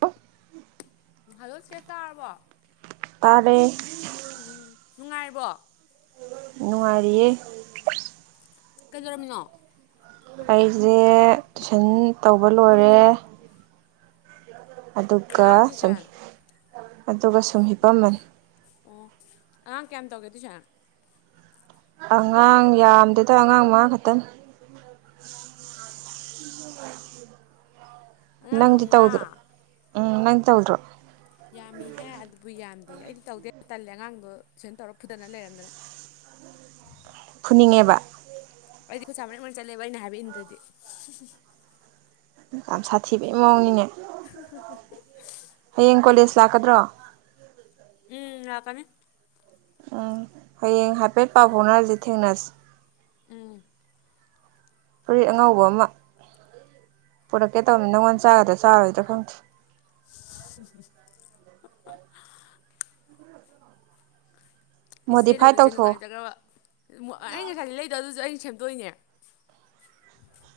ꯄ ꯍꯜꯂꯣ ꯁꯦ ꯇꯥꯔꯕꯣ ꯇꯥꯔꯦ ꯎꯝ ꯅꯨꯡꯉꯥꯏꯔꯕꯣ ꯅꯨꯡꯉꯔꯤꯌꯦ ꯀꯩꯗꯧꯝꯃꯤꯅꯣ ꯑꯩꯁꯦ ꯇꯨꯏꯁꯟ ꯇꯧꯕ ꯂꯣꯏꯔꯦ ꯑꯗꯨꯒ ꯑꯉꯥꯡ ꯁꯨꯝ ꯇꯨꯏꯁꯟ ꯑꯗꯨꯒ ꯁꯨꯝ ꯍꯄꯝꯃꯟ ꯑꯣ ꯑꯉꯥꯡ ꯀꯌꯥꯝ ꯇꯧꯒꯦ ꯑꯗꯨ ꯁꯥꯔ ꯑꯉꯥꯡ ꯌꯥꯝꯗꯗ ꯑꯉꯥꯡ ꯃꯉꯥ ꯈꯛꯇꯪ ꯑꯉꯥꯡ ꯅꯪꯗꯤ ꯇꯧꯗꯣ ꯃꯉꯥ ꯎꯝ ꯅꯪ ꯇꯧꯗꯣ ꯌꯥꯝꯃꯤꯍ ꯑꯗꯨꯕꯨ ꯌꯥꯝꯗꯦ ꯑꯩꯗꯤ ꯇꯧꯗꯦ ꯇꯜꯂꯦ ꯑꯉꯥꯡꯗꯣ ꯁꯨꯃꯥꯏꯅ ꯇꯧꯔ ꯐꯨꯗꯅ ꯂꯩꯔꯝꯗꯅ ꯐꯨꯅꯤꯡꯉꯦꯕ ꯑꯩꯗꯤ ꯈꯨꯠꯁꯥ ꯃꯔꯤꯛ ꯑꯣꯏꯅ ꯆꯠꯂꯦꯕ ꯑꯩꯅ ꯍꯥꯏꯕꯏꯟꯗ꯭ꯔꯗꯤ ꯌꯥꯝꯝ ꯁꯥ ꯊꯤꯕꯒꯤ ꯃꯑꯣꯅꯤꯅꯦ [unintelligible] ꯍꯌꯦꯡ ꯀꯣꯂꯦꯖ ꯂꯥꯛꯀꯗ꯭ꯔꯣ ꯎꯝ ꯂꯥꯛꯀꯅꯤ ꯎꯝ ꯍꯌꯦꯡ ꯍꯥꯏꯐꯦꯠ ꯄꯥꯎ ꯐꯥꯎꯅꯔꯁꯤ ꯊꯦꯡꯅꯔꯁꯤ ꯎꯝ ꯐꯨꯔꯤꯠ ꯑꯉꯧꯕ ꯑꯃ ꯄꯨꯔꯛꯀꯦ ꯇꯧꯕꯅꯤ ꯅꯪꯉꯣꯟꯗ ꯆꯥꯒꯗ꯭ꯔꯥ ꯆꯥꯔꯣꯏꯗ꯭ꯔꯥ ꯐꯪꯗꯦ [unintelligible] ꯏꯆꯦ ꯃꯣꯗꯤꯐꯥꯏ ꯂꯩꯕꯁꯦ ꯇꯧꯊꯣꯛꯑꯣ ꯅꯨꯡꯉꯥꯏꯖꯈ꯭ꯔꯕ ꯑꯩꯅ ꯉꯁꯥꯏꯗꯤ ꯂꯩꯗꯕ ꯑꯗꯨꯁꯨ ꯑꯩꯅ ꯁꯦꯝꯗꯣꯛꯏꯅꯦ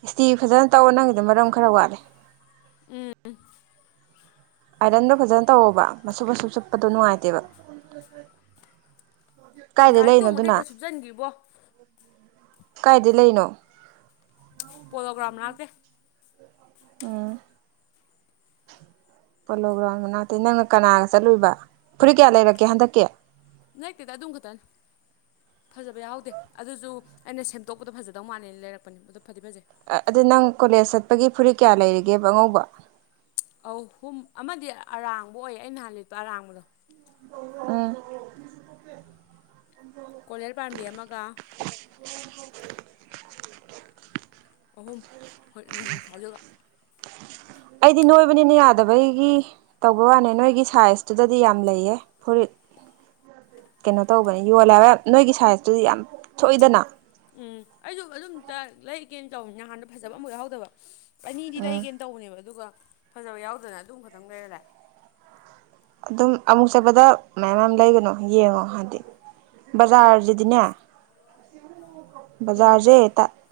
ꯏꯁꯇꯤ ꯐꯖꯅ ꯇꯛꯑꯣ ꯅꯪꯒꯤꯗ ꯃꯔꯝ ꯈꯔ ꯋꯥꯠꯂꯦ ꯎꯝ ꯑꯥꯏꯔꯟꯗꯣ ꯐꯖꯅ ꯇꯧꯑꯣꯕ ꯃꯁꯨꯨꯞ ꯃꯁꯨꯨꯞ ꯆꯨꯞꯄꯗꯣ ꯅꯨꯡꯉꯥꯏꯇꯦꯕ ꯀꯥꯏꯗꯩ ꯒꯥꯔꯤ ꯂꯩꯅꯣ ꯇꯣꯡꯕꯗ ꯑꯗꯨꯅ ꯍꯦꯛꯇ ꯁꯨꯞꯆꯟꯈꯤꯕ꯭ꯔꯣ ꯀꯥꯏꯗꯩ ꯂꯩꯔꯤꯅꯣ ꯄꯣꯂꯣꯒ꯭ꯔꯥꯎꯟ ꯃꯅꯥꯛꯇꯩ ꯎꯝ [inaudible] ꯄꯣꯂꯣ ꯒ꯭ꯔꯥꯎꯟ ꯃꯅꯥꯛꯇꯩ ꯅꯪꯅ ꯀꯅꯥꯒ ꯆꯠꯂꯨꯕ ꯐꯨꯔꯤꯠ ꯀꯌꯥ ꯂꯩꯔꯛꯀꯦ ꯍꯟꯗꯛꯀꯤ ꯅꯠꯇꯦꯗ ꯑꯗꯨꯝ ꯈꯛꯇꯅꯦ ꯐꯖꯕ ꯌꯥꯎꯍꯧꯗꯦ ꯑꯗꯨꯁꯨ ꯑꯩꯅ ꯁꯦꯝꯗꯣꯛꯄꯗꯣ ꯐꯖꯗꯧ ꯃꯥꯜꯂꯦꯅ ꯂꯩꯔꯛꯄꯅꯤ ꯑꯗꯨ ꯐꯗꯤ ꯐꯖꯩ ꯑꯗꯨ ꯅꯪ ꯀꯣꯂꯦꯖ ꯆꯠꯄꯒꯤ ꯐꯨꯔꯤꯠ ꯀꯌꯥ ꯂꯩꯔꯤꯒꯦꯕ ꯑꯉꯧꯕ ꯑꯧ ꯍꯨꯝ ꯑꯃꯗꯤ ꯑꯔꯥꯡꯕ ꯑꯣꯏ ꯑꯩ ꯅꯍꯥꯟ ꯂꯤꯠꯄ ꯑꯔꯥꯡꯕꯗꯣ ꯑꯝ ꯀꯣꯂꯔ ꯄꯥꯟꯕꯤ ꯑꯃꯒ [unintelligible] ꯑꯍꯨꯝ ꯍꯣꯏ ꯉꯁꯥꯏꯗꯨꯒ ꯑꯩꯗꯤ ꯅꯣꯏꯕꯅꯤꯅ ꯌꯥꯗꯕꯒꯤ ꯇꯧꯕꯩ ꯋꯥꯅꯦ ꯅꯣꯏꯒꯤ ꯁꯥꯏꯖꯇꯨꯗꯗꯤ ꯌꯥꯝ ꯂꯩꯌꯦ ꯐꯨꯔꯤꯠ ꯀꯩꯅꯣ ꯇꯧꯕꯅꯤ ꯌꯣꯜꯂꯦ ꯍꯥꯏꯕ ꯅꯣꯏꯒꯤ ꯁꯥꯏꯖꯇꯨꯗꯤ ꯌꯥꯝ ꯊꯣꯛꯏꯗꯅ ꯎꯝ ꯑꯩꯁꯨ ꯑꯗꯨꯝꯇ ꯂꯩꯒꯦꯅ ꯇꯧ ꯅꯍꯥꯟꯗ ꯐꯖꯕ ꯑꯝꯇ ꯌꯥꯎꯍꯧꯗꯕ ꯑꯅꯤꯗꯤ ꯂꯩꯒꯦꯅ ꯇꯧꯅꯦꯕ ꯑꯗꯨꯒ ꯐꯖꯕ ꯌꯥꯎꯗꯅ ꯑꯗꯨꯝ ꯈꯛꯇꯪ ꯂꯩꯔ ꯂꯥꯛꯑꯦ ꯑꯗꯨꯝ ꯑꯃꯨꯛ ꯆꯠꯄꯗ ꯃꯌꯥꯝ ꯃꯌꯥꯝ ꯂꯩꯒꯅꯨ ꯌꯦꯡꯉꯣ ꯍꯥꯏꯗꯤ ꯕꯖꯥꯔꯁꯤꯗꯤꯅꯦ ꯎꯝ ꯕꯖꯥꯔꯁꯦ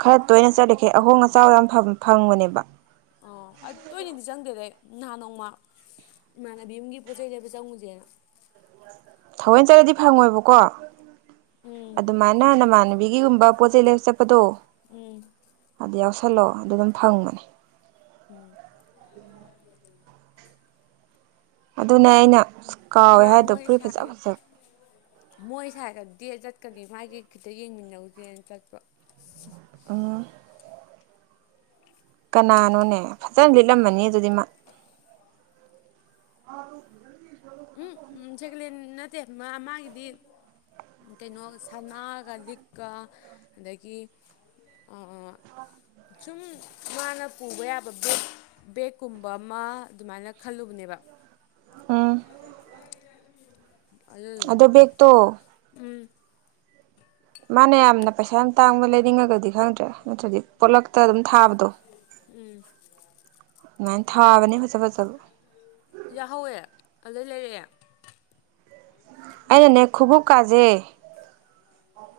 ꯈꯔ ꯇꯣꯏꯅ ꯆꯠꯂꯤꯈꯩ ꯑꯍꯣꯡ ꯑꯆꯥꯎ ꯌꯥꯝ ꯐꯪꯕꯅꯦꯕ ꯑꯣ ꯇꯣꯏꯅꯗꯤ ꯆꯪꯗꯦꯗ ꯅꯍꯥꯟ ꯅꯣꯡꯃ ꯏꯃꯥꯟꯅꯕꯤ ꯑꯃꯒꯤ ꯄꯣꯠ ꯆꯩ ꯂꯩꯕ ꯆꯪꯉꯨꯁꯦꯅ ꯊꯧꯑꯣꯏꯅ ꯆꯠꯂꯗꯤ ꯐꯪꯉꯣꯏꯕꯀꯣ ꯎꯝ ꯑꯗꯨꯃꯥꯏꯅ ꯅꯃꯥꯟ ꯕꯤꯒꯤꯒꯨꯝꯕ ꯄꯣꯠ ꯆꯩꯩ ꯂꯩꯕ ꯆꯠꯄꯗꯣ ꯎꯝ ꯑꯗꯨ ꯌꯥꯎꯁꯜꯂꯑꯣ ꯑꯗꯨ ꯑꯗꯨꯝ ꯐꯪꯕꯅꯤ ꯑꯗꯨꯅꯦ ꯑꯩꯅ ꯀꯥꯎꯋꯦ ꯃꯥ ꯍꯥꯏꯗꯣ ꯐꯨꯔꯤꯠ ꯐꯖ ꯐꯖꯕ ꯃꯣꯏ ꯁꯥꯏ ꯒ ꯗꯦꯠ ꯆꯠꯀꯅꯤ ꯃꯥꯥꯏꯒꯤ ꯈꯤꯇ ꯌꯦꯡꯃꯤꯟꯅꯧꯁꯦꯅ ꯆꯠꯄ ꯑꯣ ꯀꯅꯥꯅꯣꯅꯦ ꯐꯖꯅ ꯂꯤꯠꯂꯝꯃꯅꯤ ꯑꯗꯨꯗꯤ ꯃꯥ [unintelligible] ꯎꯝ ꯁꯦꯀꯂꯦꯟ ꯅꯠꯇꯦ ꯃꯥ ꯃꯥꯒꯤꯗꯤ ꯀꯩꯅꯣ ꯁꯅꯥꯒ ꯂꯤꯛꯀ ꯑꯗꯒꯤ ꯑꯥ ꯑꯥ ꯁꯨꯝ ꯃꯥꯅ ꯄꯨꯕ ꯌꯥꯕ ꯕꯦꯛ ꯕꯦꯛꯀꯨꯝꯕ ꯑꯃ ꯑꯗꯨꯃꯥꯏꯅ ꯈꯜꯂꯨꯕꯅꯦꯕ ꯎꯝ ꯑꯗꯨꯗꯣ ꯑꯗꯣ ꯕꯦꯛꯇꯣ ꯎꯝ ꯃꯥꯅ ꯌꯥꯝꯅ ꯄꯩꯁꯥ ꯌꯥꯝ ꯇꯥꯡꯕ ꯂꯩꯅꯤꯡꯉꯒꯗꯤ ꯈꯪꯗꯦ ꯅꯠꯇ꯭ꯔꯗꯤ ꯄꯣꯠꯂꯛꯇ ꯑꯗꯨꯝ ꯊꯥꯕꯗꯣ ꯎꯝ ꯑꯗꯨꯃꯥꯏꯅ ꯊꯥꯕꯅꯦ ꯐꯖ ꯐꯖꯕ ꯌꯥꯎꯍꯧꯋꯦ ꯑꯗꯨꯗꯩ ꯂꯩꯔꯛꯑꯦ ꯑꯩꯅꯅꯦ ꯈꯨꯕꯨꯛ ꯀꯥꯖꯦ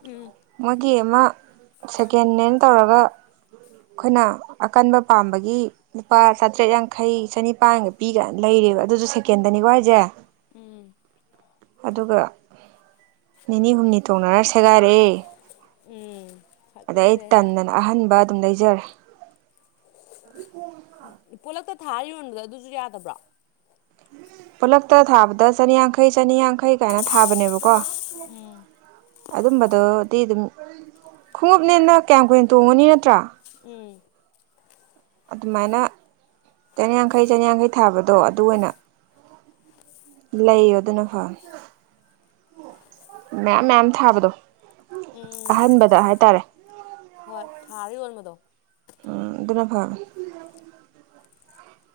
ꯎꯝ ꯃꯣꯏꯒꯤ ꯑꯃ ꯁꯦꯀꯦꯟ ꯍꯦꯟ ꯇꯧꯔꯒ ꯑꯩꯈꯣꯏꯅ ꯑꯀꯟꯕ ꯄꯥꯝꯕꯒꯤ ꯂꯨꯄꯥ ꯆꯥꯇ꯭ꯔꯦꯠ ꯌꯥꯡꯈꯩ ꯆꯅꯤꯄꯥꯟꯒ ꯄꯤꯒ ꯂꯩꯔꯦ ꯑꯗꯨꯁꯨ ꯁꯦꯀꯦꯟꯗꯅꯤꯀ ꯍꯥꯏꯁꯦ ꯎꯝ ꯑꯗꯨꯒ ꯅꯤꯅꯤ ꯍꯨꯝꯅꯤ ꯇꯣꯡꯅꯔ ꯁꯦꯒꯥꯏꯔꯑꯦ ꯎꯝ ꯑꯗꯩ ꯑꯩ ꯐꯖꯖꯩꯍꯦ ꯇꯟꯗꯅ ꯑꯍꯟꯕ ꯑꯗꯨꯝ ꯂꯩꯖꯔꯦ ꯎꯝ ꯄꯣꯂꯛꯇ ꯊꯥꯔꯌꫭꯟꯕꯗꫭ ꯑꯗꯨꯁꯨ ꯌꯥꯗꯕ꯭ꯔꯣ ꯄꯨꯂꯛꯇ ꯊꯥꯕꯗ ꯆꯅꯤꯌꯥꯡꯈꯩ ꯆꯅꯤꯌꯥꯡꯈꯩ ꯀꯥꯏꯅ ꯊꯥꯕꯅꯦꯕꯀꯣ ꯎꯝ ꯑꯗꯨꯝꯕꯗꯣꯗꯤ ꯑꯗꯨꯝ ꯈꯣꯡꯎꯞꯅꯦꯅ ꯀꯌꯥꯝ ꯀꯨꯏꯅ ꯇꯣꯡꯉꯅꯤ ꯅꯠꯇ꯭ꯔꯥ ꯎꯝ ꯑꯗꯨꯃꯥꯏꯅ ꯆꯅꯤꯌꯥꯡꯈꯩ ꯆꯅꯤꯌꯥꯡꯈꯩ ꯊꯥꯕꯗꯣ ꯑꯗꯨ ꯑꯣꯏꯅ ꯂꯩ ꯑꯗꯨꯒ ꯑꯗꯨꯅ ꯃꯌꯥꯝ ꯃꯌꯥꯝ ꯊꯥꯕꯗꯣ ꯎꯝ ꯑꯍꯟꯕꯗ ꯍꯥꯏꯇꯥꯔꯦ ꯍꯣꯏ ꯊꯥꯔꯥꯒ ꯌꯣꯟꯕꯗꯣ ꯎꯝ ꯑꯗꯨꯅ ꯐꯥ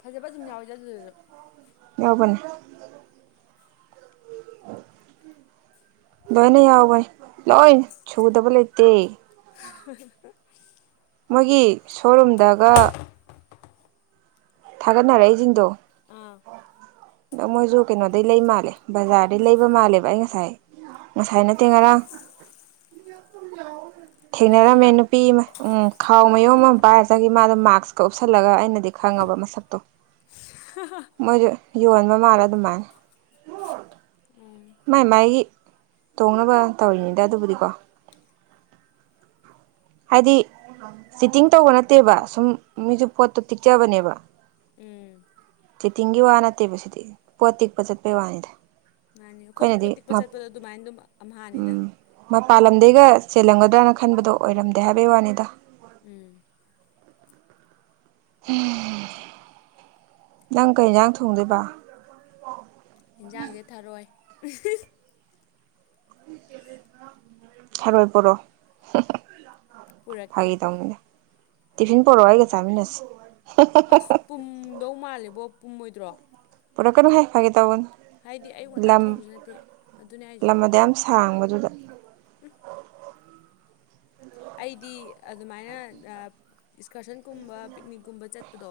ꯐꯖꯕ ꯑꯗꯨꯝ ꯌꯥꯎꯏꯗ ꯑꯗꯨꯗꯁꯨ ꯌꯥꯎꯕꯅꯦ ꯑ [unintelligible] ꯂꯣꯏꯅ ꯌꯥꯎꯕꯅꯤ ꯂꯣꯏ ꯁꯨꯗꯕ ꯂꯩꯇꯦ ꯍꯨꯍꯨ [unintelligible] ꯃꯣꯏꯒꯤ ꯁꯣꯔꯨꯝꯗ ꯑꯃꯥ ꯊꯥꯒꯠꯅꯔꯛꯏꯁꯤꯡꯗꯣ ꯑꯥ ꯑꯗꯪ ꯃꯣꯏꯁꯨ ꯀꯩꯅꯣꯗꯩ ꯂꯩꯕ ꯃꯥꯜꯂꯦ ꯕꯖꯥꯔꯗꯩ ꯂꯩꯕ ꯃꯥꯜꯂꯦꯕ ꯑꯩ ꯉꯁꯥꯏ ꯉꯁꯥꯏꯅ ꯅꯠꯇꯦ ꯉꯔꯥꯡ [inaudible] ꯊꯦꯡꯅꯔꯝꯃꯦ ꯅꯨꯄꯤ ꯑꯃ ꯎꯝ ꯈꯥꯎ ꯃꯌꯨꯝ ꯎꯝ ꯑꯃ ꯄꯥꯏꯔꯛꯒ ꯉꯁꯥꯏꯒꯤ ꯃꯥꯗ ꯃꯥꯛꯁꯀ ꯎꯞꯁꯜꯂꯒ ꯑꯩꯅ ꯈꯪꯉꯕ ꯃꯁꯛꯇꯣ ꯈ [inaudible] ꯃꯣꯏꯁꯨ ꯌꯣꯟꯕ ꯃꯥꯜꯂꯦ ꯑꯗꯨꯃꯥꯏꯅ ꯎꯝ ꯃꯥꯏ ꯃꯥꯏꯒꯤ ꯇꯣꯡꯅꯕ ꯇꯧꯔꯤꯅꯤꯗ ꯑꯗꯨꯕꯨꯗꯤꯀꯣ ꯍꯥꯏꯗꯤ ꯆꯤꯠꯇꯤꯡ ꯇꯧꯕ ꯅꯠꯇꯦꯕ ꯁꯨꯝ ꯃꯤꯁꯨ ꯄꯣꯠꯇꯣ ꯇꯤꯛꯆꯕꯅꯦꯕ ꯎꯝ ꯆꯦꯇꯤꯡꯒꯤ ꯋꯥ ꯅꯠꯇꯦꯕ ꯁꯤꯗꯤ ꯄꯣꯠ ꯇꯤꯛꯄ ꯆꯠꯄꯒꯤ ꯋꯥꯅꯤꯗ ꯃꯥꯅꯦ ꯑꯩꯈꯣꯏꯁꯨ ꯑꯩꯈꯣꯏꯅꯗꯤ ꯄꯣꯠ ꯇꯤꯛꯄ ꯆꯠꯄꯗꯣ ꯑꯗꯨꯃꯥꯏꯅ ꯑꯗꯨꯝ ꯑꯝꯍꯥꯅꯤꯗ ꯃꯄꯥꯟ ꯂꯝꯗꯩꯒ ꯆꯦꯜꯂꯝꯒꯗ꯭ꯔꯥꯅ ꯈꯟꯕꯗꯣ ꯑꯣꯏꯔꯝꯗꯦ ꯍꯥꯏꯕꯩ ꯋꯥꯅꯤꯗ ꯎꯝ ꯎꯝ ꯅꯪ ꯀꯩ ꯏꯁꯛ ꯊꯣꯡꯗꯣꯏꯕ ꯍꯟꯖꯥꯡꯁꯦ ꯊꯥꯔꯣꯏ ꯊꯔꯣꯏ ꯄꯔꯣ ꯄꯨꯔꯛꯀꯦ ꯐꯒꯤ ꯇꯧꯅꯤꯗ ꯇꯤꯐꯤꯟ ꯄꯨꯔꯛꯋ‌ꯑꫭ ꯑꯩꯒ ꯆꯥꯃꯤꯅꯁꯤ ꯑꯁ ꯄꯨꯝꯗꯧ ꯃꯥꯜꯂꯦꯕꯣ ꯄꯨꯝꯃꯣꯏꯗ꯭ꯔꯣ ꯄꯨꯔꯛ ꯀꯅꯨꯍꯦ ꯍꯥꯏ ꯐꯥꯒꯤ ꯇꯧꯅꯤ ꯍꯥꯏꯗꯤ ꯑꯌꯨꯛ ꯉꯟꯇꯥ ꯊꯣꯡꯕꯁꯨ ꯅꯠꯇꯦ ꯑꯗꯨꯅꯦ ꯍꯥꯏꯁꯦ ꯂꯝ ꯑꯗ ꯌꯥꯝ ꯁꯥꯡꯕꯗꯨꯗ ꯎꯝ ꯑꯩꯗꯤ ꯑꯗꯨꯃꯥꯏꯅ ꯑꯦꯛꯁꯀꯔꯁꯟꯒꯨꯝꯕ ꯄꯤꯛꯅꯤꯛꯀꯨꯝꯕ ꯆꯠꯄꯗꯣ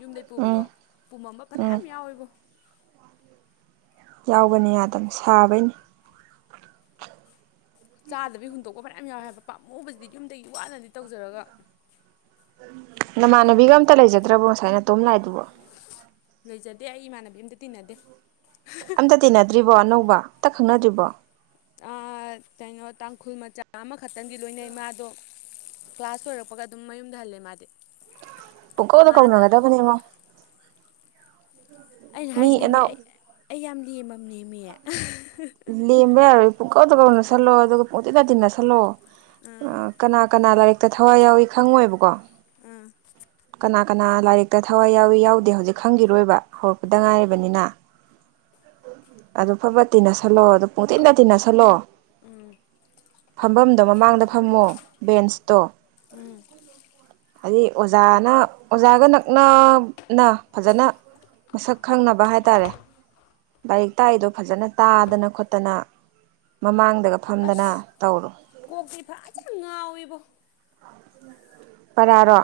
ꯌꯨꯝꯗꯩ ꯎꯝ ꯄꯨꯕꯗꯣ ꯄꯨꯃꯝꯕ ꯎꯝ ꯐꯅꯌꯥꯝ ꯌꯥꯎꯋꯦꯕꯣ ꯌꯥꯎꯕꯅꯤ ꯌꯥꯗ ꯑꯗꯨꯅ ꯁꯥꯕꯩꯅꯤ ꯆꯥꯗꯕꯤ ꯍꯨꯟꯗꯣꯛꯄ ꯐꯅꯌꯥꯝ ꯌꯥꯎꯋꯦ ꯍꯥꯏꯕ ꯄꯥꯝꯃꯨꯕꯁꯤꯗꯤ ꯌꯨꯝꯗꯒꯤ ꯋꯥꯅꯗꯤ ꯇꯧꯖꯔꯒ ꯅꯃꯥꯟꯅꯕꯤꯒ ꯑꯝꯇ ꯂꯩꯖꯗ꯭ꯔꯕꯣ ꯉꯁꯥꯏ ꯅꯇꯣꯝ ꯂꯥꯛꯏꯗꯨꯕꯣ ꯂꯩꯖꯗꯦ ꯑꯩ ꯏꯃꯥꯟꯅꯕꯤ ꯑꯝꯇ ꯇꯤꯟꯅꯗꯦ ꯑꯝꯇ ꯇꯤꯟꯅꯗ꯭ꯔꯤꯕꯣ ꯑꯅꯧꯕ ꯑꯝꯇ ꯈꯪꯅꯗ꯭ꯔꯤꯕꯣ ꯑꯥ ꯀꯩꯅꯣ ꯇꯥꯡꯈꯨꯜ ꯃꯆꯥ ꯑꯃꯈꯛꯇꯪꯒꯤ ꯂꯣꯏꯅꯩ ꯃꯗꯣ ꯀ꯭ꯂꯥꯁ ꯂꯣꯏꯔꯛꯄꯒ ꯑꯗꯨꯝ ꯃꯌꯨꯝꯗꯍꯜꯂꯦ ꯃꯥꯗꯤ ꯄꯨꯀꯧꯗ ꯃꯥ ꯅꯠꯇ ꯀꯧꯅꯒꯗꯕꯅꯦ ꯃꯥ ꯑꯩꯅ ꯃꯤ ꯍꯥꯏꯁꯤꯅꯦꯃꯤ ꯑꯅꯧ ꯑꯩ ꯑꯩ ꯌꯥꯝ ꯂꯦꯝꯃꯝꯅꯦꯃꯤ ꯂꯦꯝꯕ ꯄꯨꯡꯀꯧꯇ ꯀꯧꯅ ꯁꯜꯂꯣ ꯑꯗꯨꯒ ꯄꯨꯡ ꯇꯤꯟꯗ ꯇꯤꯟꯅ ꯁꯜꯂꯣ ꯎꯝ ꯀꯅꯥ ꯀꯅꯥ ꯂꯥꯏꯔꯤꯛꯇ ꯊꯋꯥꯏ ꯌꯥꯎꯏ ꯈꯪꯉꯣꯏꯕꯀꯣ ꯑꯥ ꯀꯅꯥ ꯀꯅꯥ ꯂꯥꯏꯔꯤꯛꯇ ꯊꯋꯥꯏ ꯌꯥꯎꯏ ꯌꯥꯎꯗꯦ ꯍꯧꯖꯤꯛ ꯈꯪꯈꯤꯔꯣꯏꯕ ꯍꯧꯔꯛꯄꯗ ꯎꯝ ꯉꯥꯏꯔꯕꯅꯤꯅ ꯑꯗꯨ ꯐꯕꯠ ꯇꯤꯟꯅꯁꯜꯂꯣ ꯑꯗꯨ ꯄꯨꯡ ꯇꯤꯟꯗ ꯇꯤꯟꯅꯁꯜꯂꯣ ꯎꯝ ꯐꯝꯐꯝꯗꯣ ꯃꯃꯥꯡꯗ ꯐꯝꯃꯣ ꯕꯦꯟꯁꯇꯣ ꯎꯝ ꯍꯥꯏꯗꯤ ꯑꯣꯖꯥꯅ ꯑꯣꯖꯥꯒ ꯅꯛꯅꯅ ꯐꯖꯅ ꯃꯁꯛ ꯈꯪꯅꯕ ꯍꯥꯏꯇꯥꯔꯦ ꯂꯥꯏꯔꯤꯛ ꯇꯥꯛꯏꯗꯣ ꯐꯖꯅ ꯇꯥꯗꯅ ꯈꯣꯠꯇꯅ ꯃꯃꯥꯡꯗꯒ ꯑꯁ ꯐꯝꯗꯅ ꯇꯧꯔꯣ ꯀꯣꯛꯇꯤ ꯐꯖꯅ ꯉꯥꯎꯋꯤꯕꯣ ꯄꯔꯥꯔꯣ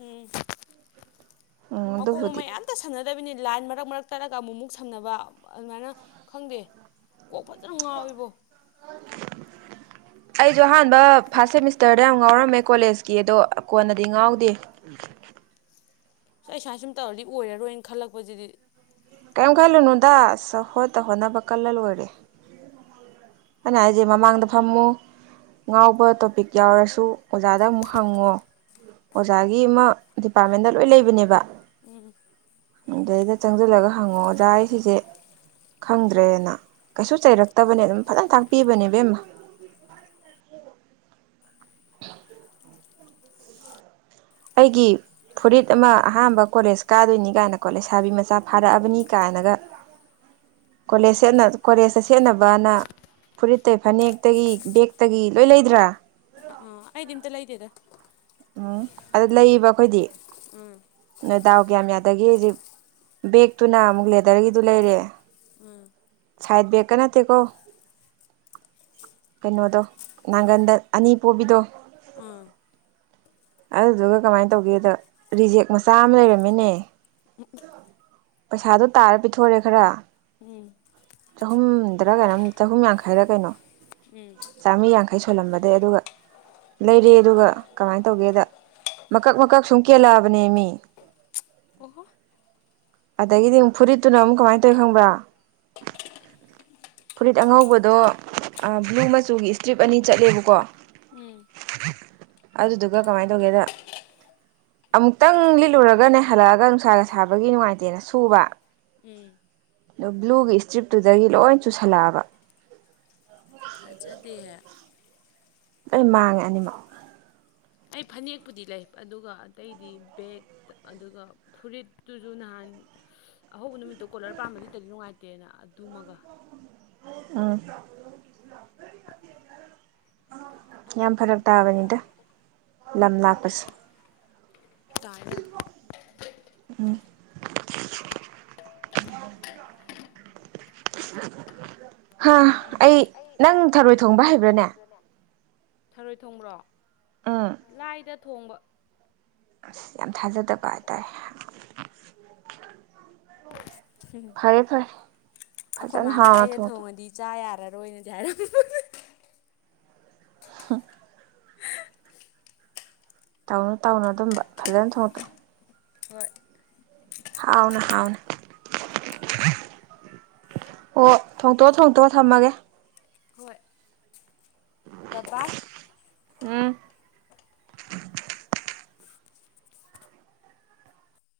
ꯎꯝ ꯎꯝ ꯃꯀꯣꯛ ꯑꯗꯨꯕꯨꯗꯤ ꯃꯃꯩ ꯑꯝ ꯑꯃꯇ ꯁꯝꯅꯗꯕꯤꯅꯤ ꯂꯥꯏꯟ ꯃꯔꯛ ꯃꯔꯛ ꯇꯥꯠꯂꯒ ꯑꯃꯨꯛꯃꯨꯛ ꯁꯝꯅꯕ ꯑꯗꯨꯃꯥꯏꯅ ꯈꯪꯗꯦ ꯀꯣꯛ ꯐꯖꯅ ꯉꯥꯎꯏꯕꯣ [inaudible] ꯑꯩꯁꯨ ꯑꯍꯥꯟꯕ ꯐꯥꯔꯁꯠ ꯁꯦꯃꯤꯁꯇꯔꯗ ꯌꯥꯝ ꯉꯥꯎꯔꯝꯃꯦ ꯀꯣꯂꯦꯖꯀꯤ ꯑꯗꯣ ꯀꯣꯟꯅꯗꯤ ꯉꯥꯎꯗꯦ ꯑꯁ ꯑꯩ ꯁꯨꯃꯥꯏꯅ ꯁꯨꯝ ꯇꯧꯔꯗꯤ ꯑꯣꯏꯔꯔꯣꯏꯅ ꯈꯜꯂꯛꯄꯁꯤꯗꯤ ꯀꯩꯝ ꯈꯜꯂꯨꯅꯨꯗ ꯑꯁ ꯍꯣꯠꯅ ꯍꯣꯠꯅꯕ ꯀꯜꯂ ꯂꯣꯏꯔꯦ ꯑꯩꯅ ꯍꯥꯏꯁꯦ ꯃꯃꯥꯡꯗ ꯐꯝꯃꯨ ꯉꯥꯎꯕ ꯇꯣꯄꯤꯛ ꯌꯥꯎꯔꯁꯨ ꯑꯣꯖꯥꯗ ꯑꯃꯨꯛ ꯍꯪꯉꯣ ꯑꯣꯖꯥꯒꯤ ꯑꯃ ꯗꯤꯄꯥꯔꯠꯃꯦꯟꯗ ꯂꯣꯏ ꯂꯩꯕꯅꯦꯕ ꯎꯝ ꯑꯗꯩꯗ ꯆꯪꯁꯤꯜꯂꯒ ꯍꯪꯉꯣ ꯑꯣꯖꯥ ꯑꯩ ꯁꯤꯁꯦ ꯈꯪꯗ꯭ꯔꯦꯅ ꯀꯩꯁꯨ ꯆꯩꯔꯛꯇꯕꯅꯦ ꯑꯗꯨꯝ ꯐꯖꯅ ꯇꯥꯛꯄꯤꯕꯅꯦ ꯏꯕꯦꯝꯃ ꯑꯩꯒꯤ ꯐꯨꯔꯤꯠ ꯑꯃ ꯑꯍꯥꯟꯕ ꯀꯣꯂꯦꯖ ꯀꯥꯗꯣꯏꯅꯤ ꯀꯥꯏꯅꯀꯣ ꯂꯩꯁꯥꯕꯤ ꯃꯆꯥ ꯐꯥꯔꯛꯑꯕꯅꯤ ꯀꯥꯏꯅꯒ ꯑꯣ [unintelligible] ꯀꯣꯂꯦꯖ ꯁꯠꯅ ꯀꯣꯂꯦꯖꯇ ꯁꯦꯠꯅꯕꯅ ꯐꯨꯔꯤꯠꯇꯩ ꯐꯅꯦꯛꯇꯒꯤ ꯕꯦꯛꯇꯒꯤ ꯂꯣꯏ ꯂꯩꯗ꯭ꯔꯥ ꯑꯥ ꯑꯩꯗꯤ ꯑꯝꯇ ꯂꯩꯗ‌ꯦꯗ ꯎꯝ ꯑꯗ ꯂꯩꯏꯕ ꯑꯩꯈꯣꯏꯗꯤ ꯎꯝ ꯅ ꯗꯥꯎ ꯀꯌꯥꯝ ꯌꯥꯗꯒꯦꯖ‌ꯦ ꯕꯦꯛꯇꯨꯅ ꯑꯃꯨꯛ ꯂꯦꯗꯔꯒꯤꯗꯨ ꯂꯩꯔꯦ ꯎꯝ ꯁꯥꯏꯠ ꯕ‌ꯦꯛꯀ ꯅꯠꯇꯦ ꯀꯣ ꯀꯩꯅꯣꯗꯣ ꯅꯥꯒꯟꯗ ꯑꯅꯤ ꯄꯣꯕꯤꯗꯣ ꯑꯥ ꯑꯗꯨꯗꯨꯒ ꯀꯃꯥꯏꯅ ꯇꯧꯒꯦꯗ ꯔꯤꯖꯦꯛ ꯃꯆꯥ ꯑꯃ ꯂꯩꯔꯝꯃ‌ꯦꯅꯦ ꯄꯩꯁꯥꯗꯣ ꯇꯥꯔ ꯄꯤꯊꯣꯔꯛꯑ‌ꯦ ꯈꯔ ꯎꯝ [unintelligible] ꯆꯍꯨꯝꯗꯔꯥ ꯀꯩꯅꯣꯝ ꯆꯍꯨꯝ ꯌꯥꯡꯈꯩꯔ ꯀꯩꯅꯣ ꯎꯝ ꯆꯥꯝꯃꯔꯤ ꯌꯥꯡꯈꯩ ꯁꯣꯜꯂꯝꯕꯗꯩ ꯑꯗꯨꯒ ꯂꯩꯔꯦ ꯑꯗꯨꯒ ꯀꯃꯥꯏꯅ ꯇꯧꯒꯦꯗ ꯃꯀꯛ ꯃꯀꯛ ꯁꯨꯝ ꯀꯦꯜꯂꯛꯑꯕꯅꯦ ꯃꯤ ꯑꯣꯍ ꯑꯗꯒꯤꯗꯤ ꯑꯃꯨꯛ ꯐꯨꯔꯤꯠꯇꯨꯅ ꯑꯃꯨꯛ ꯀꯃꯥꯏꯅ ꯇꯧꯋꯤ ꯈꯪꯕ꯭ꯔꯥ ꯐꯨꯔꯤꯠ ꯑꯉꯧꯕꯗꯣ ꯕ꯭ꯂꯨ ꯃꯆꯨꯒꯤ ꯏꯁꯇ꯭ꯔꯤꯞ ꯑꯅꯤ ꯆꯠꯂꯦꯕꯀꯣ ꯎꯝ ꯑꯗꯨꯗꯨꯒ ꯀꯃꯥꯏꯅ ꯇꯧꯒꯦꯗ ꯑꯃꯨꯛꯇꯪ ꯂꯤꯠꯂꯨꯔꯒꯅꯦ ꯍꯜꯂꯛꯑꯒ ꯅꯨꯡꯁꯥꯅ ꯁꯥꯕꯒꯤ ꯅꯨꯡꯉꯥꯏꯇꯦꯅ ꯁꯨꯕ ꯎꯝ ꯑꯗꯣ ꯕ꯭ꯂꯨꯒꯤ ꯏꯁꯇ꯭ꯔꯤꯞꯇꯨꯗꯒꯤ ꯂꯣꯏ ꯆꯨꯁꯜꯂꯛꯑꯕ ꯐꯖꯗꯦꯍꯦ ꯂ ꯃꯥꯡꯉꯦ ꯑꯅꯤꯃꯛ ꯑꯩ ꯐꯅꯦꯛꯄꯨꯗꯤ ꯂꯩ ꯑꯗꯨꯒ ꯑꯇꯩꯗꯤ ꯕꯦꯒ ꯑꯗꯨꯒ ꯐꯨꯔꯤꯠꯇꯨꯁꯨ ꯅꯍꯥꯟ ꯑꯍꯧꯕ ꯅꯨꯃꯤꯠꯇꯣ ꯀꯣꯂꯔ ꯄꯥꯝꯕꯗꯤꯇꯗꯤ ꯅꯨꯡꯉꯥꯏꯇꯦꯅ ꯑꯗꯨꯃꯒ ꯑꯥ ꯌꯥꯝ ꯐꯔꯛ ꯇꯥꯕꯅꯤꯗ ꯂꯝ ꯂꯥꯞꯄꯁꯦ ꯇꯥꯏ ꯌꯥꯝ ꯎꯝ ꯍꯥ ꯑꯩ ꯅꯪ ꯊꯔꯣꯏ ꯊꯣꯡꯕ ꯍꯩꯕ꯭ꯔꯅꯦ ꯊꯔꯣꯏ ꯊꯣꯡꯕ꯭ꯔꯣ ꯎꯝ ꯂꯥꯏꯗ ꯊꯣꯡꯕ ꯑ ꯌꯥꯝ ꯊꯥꯖꯗꯕ ꯍꯥꯏꯇꯥꯔꯦ ꯎꯝ ꯐꯔꯦ ꯐꯔꯦ ꯑꯩꯈꯣꯏ ꯐꯖꯅ ꯃꯥꯅ ꯍꯥꯎꯅ ꯑꯩꯅ ꯊꯣꯡꯇꯣꯛ ꯊꯣꯡꯉꯗꯤ ꯆꯥ ꯌꯥꯔꯔꯣꯏ ꯑꯣꯏꯅꯗꯤ ꯍꯥꯏꯔ ꯍꯥ ꯇꯧꯅꯨ ꯇꯧꯅꯨ ꯑꯗꯨꯝꯕ ꯐꯖꯅ ꯊꯣꯡꯇꯣꯑꯣ ꯍꯣꯏ ꯍꯥꯎꯅ ꯍꯥꯎꯅ ꯑꯣ ꯊꯣꯡꯇꯣꯛꯑꯣ ꯊꯣꯡꯇꯣꯛꯑꯣ ꯊꯝꯃꯒꯦ ꯕꯕꯥ ꯎꯝ